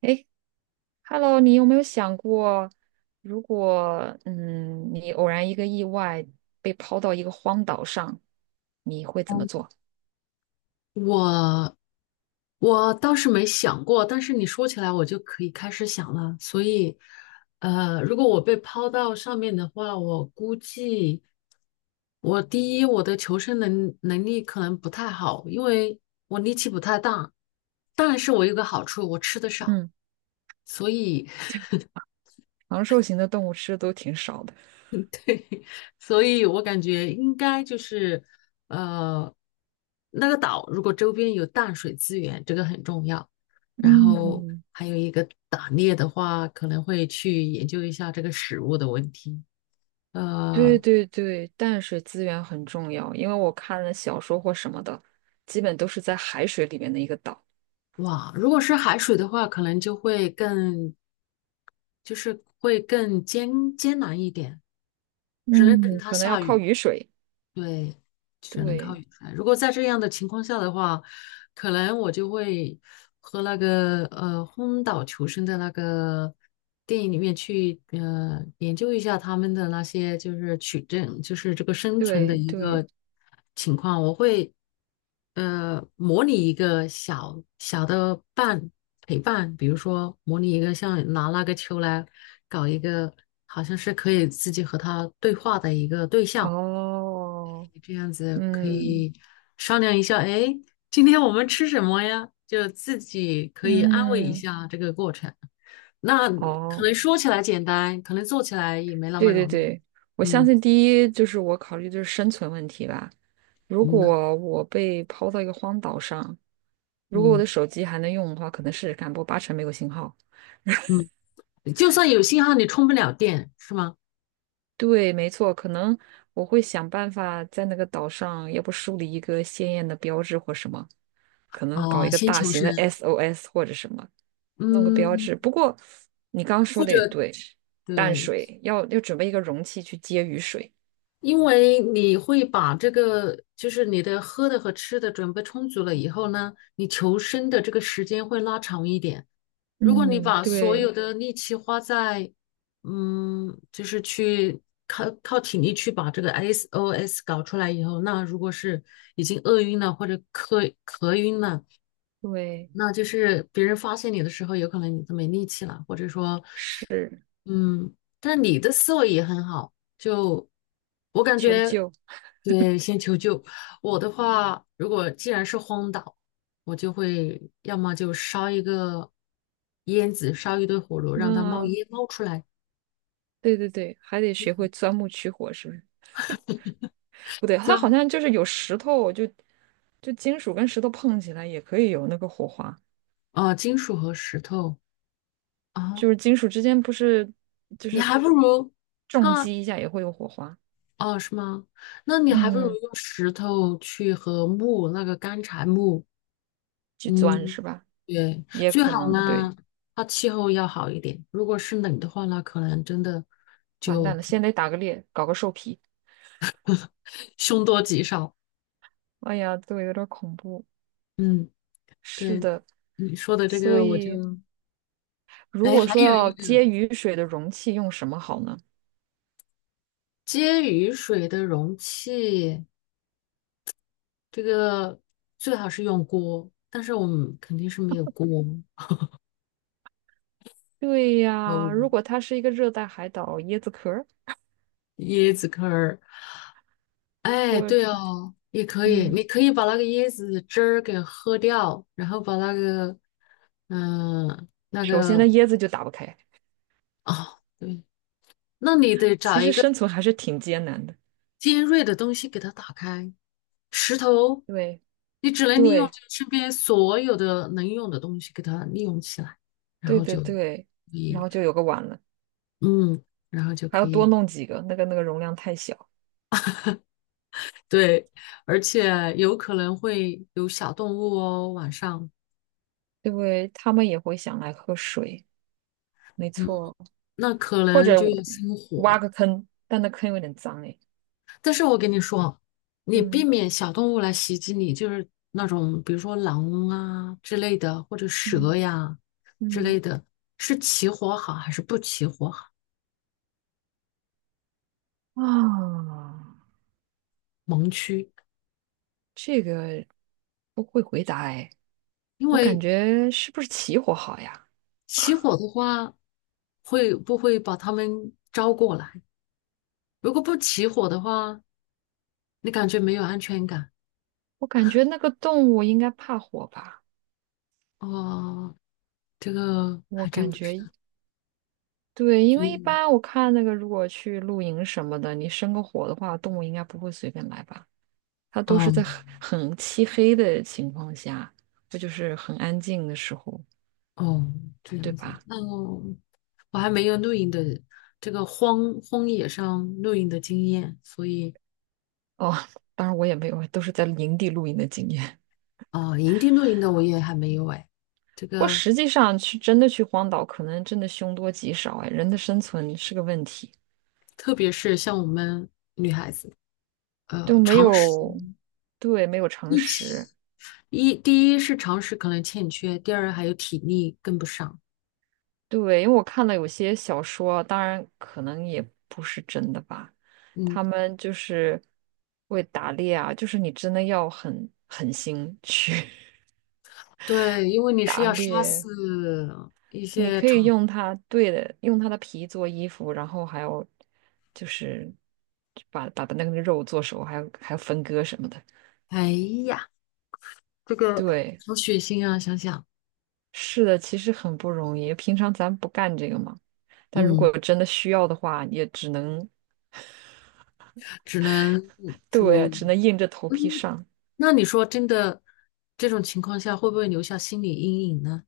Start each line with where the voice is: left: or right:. right: 诶 h e l l o 你有没有想过，如果你偶然一个意外被抛到一个荒岛上，你会怎么
left: 嗯，
right: 做？
left: 我我倒是没想过，但是你说起来，我就可以开始想了。所以，如果我被抛到上面的话，我估计我第一，我的求生能力可能不太好，因为我力气不太大。但是我有个好处，我吃的少，
right: 嗯，
left: 所以
right: 长寿型的动物吃的都挺少的。
left: 所以我感觉应该就是，呃，那个岛如果周边有淡水资源，这个很重要。然后
right: 嗯，
left: 还有一个打猎的话，可能会去研究一下这个食物的问题。
right: 对
left: 呃，
right: 对对，淡水资源很重要，因为我看了小说或什么的，基本都是在海水里面的一个岛。
left: 哇，如果是海水的话，可能就会更，就是会更艰难一点，只能等
right: 嗯，
left: 它
right: 可能要
left: 下
right: 靠
left: 雨。
right: 雨水。
left: 对，只能靠
right: 对
left: 远赛。如果在这样的情况下的话，可能我就会和那个荒岛求生的那个电影里面去研究一下他们的那些就是取证，就是这个生存
right: 对
left: 的一
right: 对，
left: 个情况。我会模拟一个小小的伴陪伴，比如说模拟一个像拿那个球来搞一个，好像是可以自己和他对话的一个对象。
right: 哦，
left: 这样子可
right: 嗯
left: 以商量一下，哎，今天我们吃什么呀？就自己可以安慰一
right: 嗯，
left: 下这个过程。那可
right: 哦。
left: 能说起来简单，可能做起来也没那么
right: 对对
left: 容易。
right: 对，我相
left: 嗯
right: 信第一就是我考虑的是生存问题吧。如
left: 嗯
right: 果我被抛到一个荒岛上，如果我
left: 嗯
right: 的手机还能用的话，可能是试看，不过八成没有信号。
left: 嗯，就算有信号，你充不了电，是吗？
right: 对，没错，可能我会想办法在那个岛上，要不树立一个鲜艳的标志或什么，可能搞
left: 啊、
right: 一个
left: 先
right: 大
left: 求
right: 型的
left: 生。
right: SOS 或者什么，弄个标
left: 嗯，
right: 志。不过你刚刚说
left: 或
right: 的也
left: 者
right: 对，淡
left: 对，
right: 水要准备一个容器去接雨水。
left: 因为你会把这个，就是你的喝的和吃的准备充足了以后呢，你求生的这个时间会拉长一点。如果你
right: 嗯，
left: 把所
right: 对
left: 有的力气花在，嗯，就是去靠体力去把这个 SOS 搞出来以后，那如果是已经饿晕了或者渴晕了，
right: 对。
left: 那就是别人发现你的时候，有可能你都没力气了，或者说，
right: 是。
left: 嗯，但你的思维也很好，就我感
right: 求
left: 觉，
right: 救
left: 对，先求救。我的话，如果既然是荒岛，我就会要么就烧一个烟子，烧一堆火炉，让它冒
right: 啊，
left: 烟冒出来。
right: 对对对，还得学会钻木取火，是不是？不对，
left: 对，
right: 它好像就是有石头，就金属跟石头碰起来也可以有那个火花，
left: 金属和石头啊，
right: 就是金属之间不是就
left: 你
right: 是
left: 还不如
right: 重
left: 它
right: 击一下也会有火花，
left: 哦，是吗？那你还不如
right: 嗯，
left: 用石头去和木那个干柴木。
right: 去钻
left: 嗯，
right: 是吧？
left: 对，
right: 也
left: 最
right: 可
left: 好
right: 能
left: 呢，
right: 对，
left: 它气候要好一点。如果是冷的话呢，可能真的
right: 完蛋
left: 就
right: 了，先得打个猎，搞个兽皮，
left: 凶多吉少。
right: 哎呀，对，有点恐怖。
left: 嗯，
right: 是
left: 对，
right: 的，
left: 你说的这
right: 所
left: 个我就，
right: 以如
left: 哎，
right: 果
left: 还
right: 说
left: 有
right: 要
left: 一个
right: 接雨水的容器用什么好呢？
left: 接雨水的容器，这个最好是用锅，但是我们肯定是没有锅，
right: 对呀，
left: 有
right: 如果它是一个热带海岛，椰子壳儿，
left: 椰子壳儿。哎，
right: 我
left: 对
right: 只
left: 哦，也可以，你
right: 嗯，
left: 可以把那个椰子汁儿给喝掉，然后把那个，嗯、
right: 首先那椰子就打不开，
left: 哦，对，那你得找
right: 其
left: 一
right: 实
left: 个
right: 生存还是挺艰难的。
left: 尖锐的东西给它打开。石头，
right: 对
left: 你只能利用就
right: 对
left: 身边所有的能用的东西给它利用起来，然
right: 对
left: 后
right: 对
left: 就
right: 对，然后就有个碗了，
left: 嗯，然后就
right: 还
left: 可
right: 要多
left: 以
right: 弄几个，那个那个容量太小，
left: 对，而且有可能会有小动物哦，晚上
right: 对，他们也会想来喝水，没
left: 嗯，
right: 错，
left: 那可
right: 或
left: 能
right: 者
left: 就
right: 我
left: 要生
right: 挖
left: 火。
right: 个坑，但那坑有点脏哎，
left: 但是我跟你说，你避
right: 嗯
left: 免小动物来袭击你，就是那种比如说狼啊之类的，或者蛇
right: 嗯
left: 呀之类
right: 嗯
left: 的，是起火好还是不起火好？
right: 啊，
left: 盲区，
right: 这个不会回答哎，
left: 因
right: 我感
left: 为
right: 觉是不是起火好呀？
left: 起火的话，会不会把它们招过来？如果不起火的话，你感觉没有安全感。
right: 我感觉那个动物应该怕火吧？
left: 哦，这个
right: 我
left: 还真
right: 感
left: 不知
right: 觉
left: 道。
right: 对，因
left: 所
right: 为一
left: 以，
right: 般我看那个，如果去露营什么的，你生个火的话，动物应该不会随便来吧？它都是
left: 哦
right: 在很漆黑的情况下，这就是很安静的时候，
left: 哦，这
right: 对
left: 样子，
right: 吧？
left: 那我还没有露营的这个荒野上露营的经验，所以
right: 哦，当然我也没有，都是在营地露营的经验。
left: 啊，营地露营的我也还没有哎。这
right: 不过
left: 个
right: 实际上真的去荒岛，可能真的凶多吉少哎，人的生存是个问题，
left: 特别是像我们女孩子，呃，
right: 就没
left: 常识
right: 有，对，没有常
left: 一
right: 识。
left: 起一第一是常识可能欠缺，第二还有体力跟不上。
right: 对，因为我看了有些小说，当然可能也不是真的吧，
left: 嗯，
right: 他们就是会打猎啊，就是你真的要很狠心去
left: 对，因为 你是
right: 打
left: 要杀死
right: 猎，
left: 一
right: 你
left: 些
right: 可以
left: 长，
right: 用它，对的，用它的皮做衣服，然后还有就是把那个肉做熟，还有分割什么的。
left: 哎呀，这个
right: 对，
left: 好血腥啊！想想，
right: 是的，其实很不容易，平常咱不干这个嘛，但如
left: 嗯，
right: 果真的需要的话，也只能
left: 只能
right: 对，
left: 就
right: 只能硬着头皮上。
left: 那你说真的，这种情况下会不会留下心理阴影呢？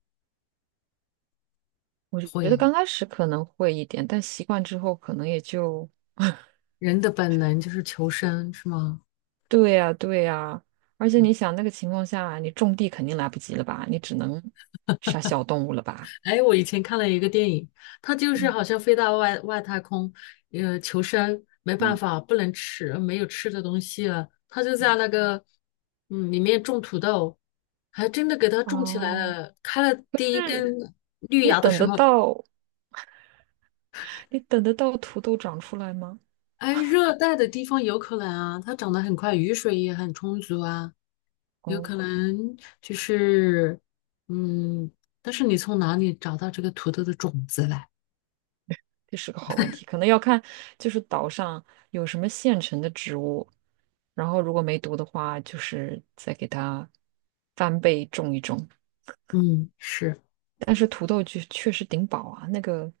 right: 我觉
left: 会
right: 得
left: 啊，
right: 刚开始可能会一点，但习惯之后可能也就，
left: 人的本能就是求生，是吗？
right: 对呀，对呀。而且
left: 对。
right: 你想那个情况下，你种地肯定来不及了吧？你只能杀小动物了吧？
left: 哎，我以前看了一个电影，它就是
right: 嗯，
left: 好像飞到外太空，求生，没办法，不能吃，没有吃的东西了，他就在那个里面种土豆，还真的给它种起来
right: 哦，
left: 了，开了第一
right: 是
left: 根绿
right: 你
left: 芽的
right: 等
left: 时
right: 得
left: 候，
right: 到，你等得到土豆长出来吗？
left: 哎，热带的地方有可能啊，它长得很快，雨水也很充足啊。有
right: 哦，
left: 可能就是，嗯，但是你从哪里找到这个土豆的种子来？
right: 这是个好问题，可能要看就是岛上有什么现成的植物，然后如果没毒的话，就是再给它翻倍种一种。
left: 嗯，是，
right: 但是土豆确实顶饱啊，那个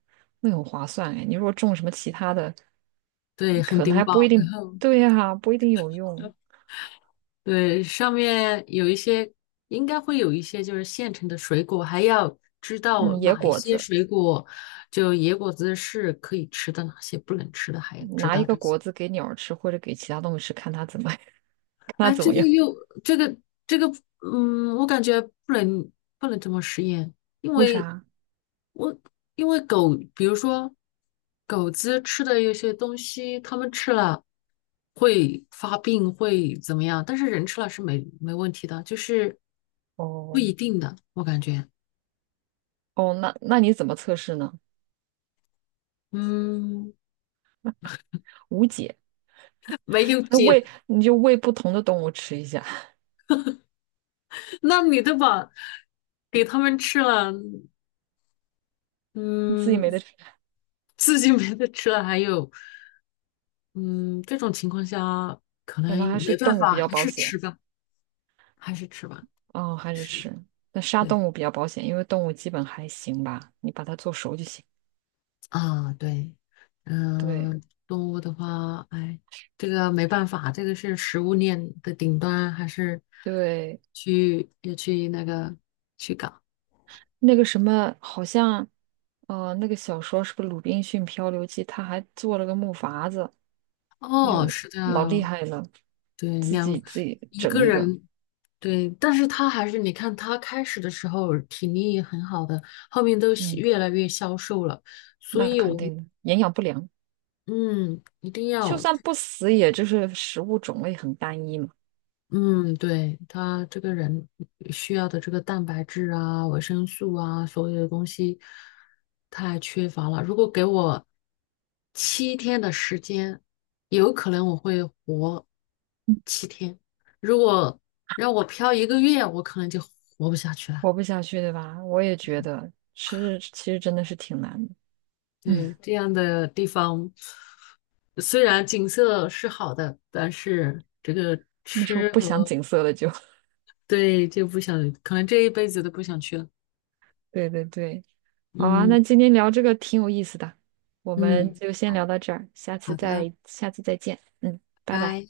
right: 那个很划算哎。你如果种什么其他的，
left: 对，很
right: 可能
left: 顶
right: 还不一
left: 饱。然
right: 定，
left: 后，
right: 对呀、不一定有用。
left: 对，上面有一些，应该会有一些就是现成的水果，还要知道
right: 嗯，野
left: 哪一
right: 果
left: 些
right: 子，
left: 水果，就野果子是可以吃的，哪些不能吃的，还要知
right: 拿
left: 道
right: 一个
left: 这些。
right: 果子给鸟儿吃，或者给其他动物吃，看它怎么 看它
left: 哎，
right: 怎
left: 这
right: 么
left: 个
right: 样。
left: 又这个这个，嗯，我感觉不能不能这么实验，因
right: 为
left: 为
right: 啥？
left: 我因为狗，比如说狗子吃的有些东西，它们吃了会发病，会怎么样？但是人吃了是没问题的，就是不
right: 哦
left: 一定的，我感觉，
right: 哦，那你怎么测试呢？
left: 嗯，
right: 无解。
left: 没有
right: 那喂，
left: 解。
right: 你就喂不同的动物吃一下，
left: 那你都把给它们吃了，
right: 你自己没
left: 嗯，
right: 得吃，
left: 自己没得吃了，还有，嗯，这种情况下
right: 可能
left: 嗯
right: 还是
left: 没办
right: 动物
left: 法，
right: 比较
left: 还
right: 保
left: 是
right: 险。
left: 吃吧，还是吃吧，
right: 哦，
left: 就
right: 还是
left: 是
right: 吃。那杀
left: 对
right: 动物比较保险，因为动物基本还行吧，你把它做熟就行。
left: 啊，对，
right: 对。
left: 嗯、动物的话，哎，这个没办法，这个是食物链的顶端，还是
right: 对，
left: 去要去那个去搞。
right: 那个什么，好像，那个小说是个《鲁滨逊漂流记》，他还做了个木筏子，
left: 哦，
right: 就
left: 是
right: 老厉
left: 的，
right: 害了，
left: 对，
right: 自己
left: 两
right: 自己
left: 一
right: 整
left: 个
right: 一个，
left: 人对，但是他还是，你看他开始的时候体力也很好的，后面都是
right: 嗯，
left: 越来越消瘦了，所
right: 那
left: 以
right: 肯
left: 我们
right: 定的，营养不良，
left: 嗯一定
right: 就
left: 要
right: 算不死，也就是食物种类很单一嘛，
left: 嗯，对，他这个人需要的这个蛋白质啊、维生素啊，所有的东西太缺乏了。如果给我七天的时间，有可能我会活七天；如果让我漂一个月，我可能就活不下去了。
right: 活不下去，对吧？我也觉得吃，其实真的是挺难的，嗯，
left: 对，这样的地方，虽然景色是好的，但是这个
right: 那时候
left: 吃
right: 不想
left: 和
right: 景色了就，
left: 对就不想，可能这一辈子都不想去了。
right: 对对对，好啊，
left: 嗯
right: 那今天聊这个挺有意思的，我们
left: 嗯，
right: 就先聊到这儿，下次
left: 好的，
right: 再下次再见，嗯，拜拜。
left: 拜拜。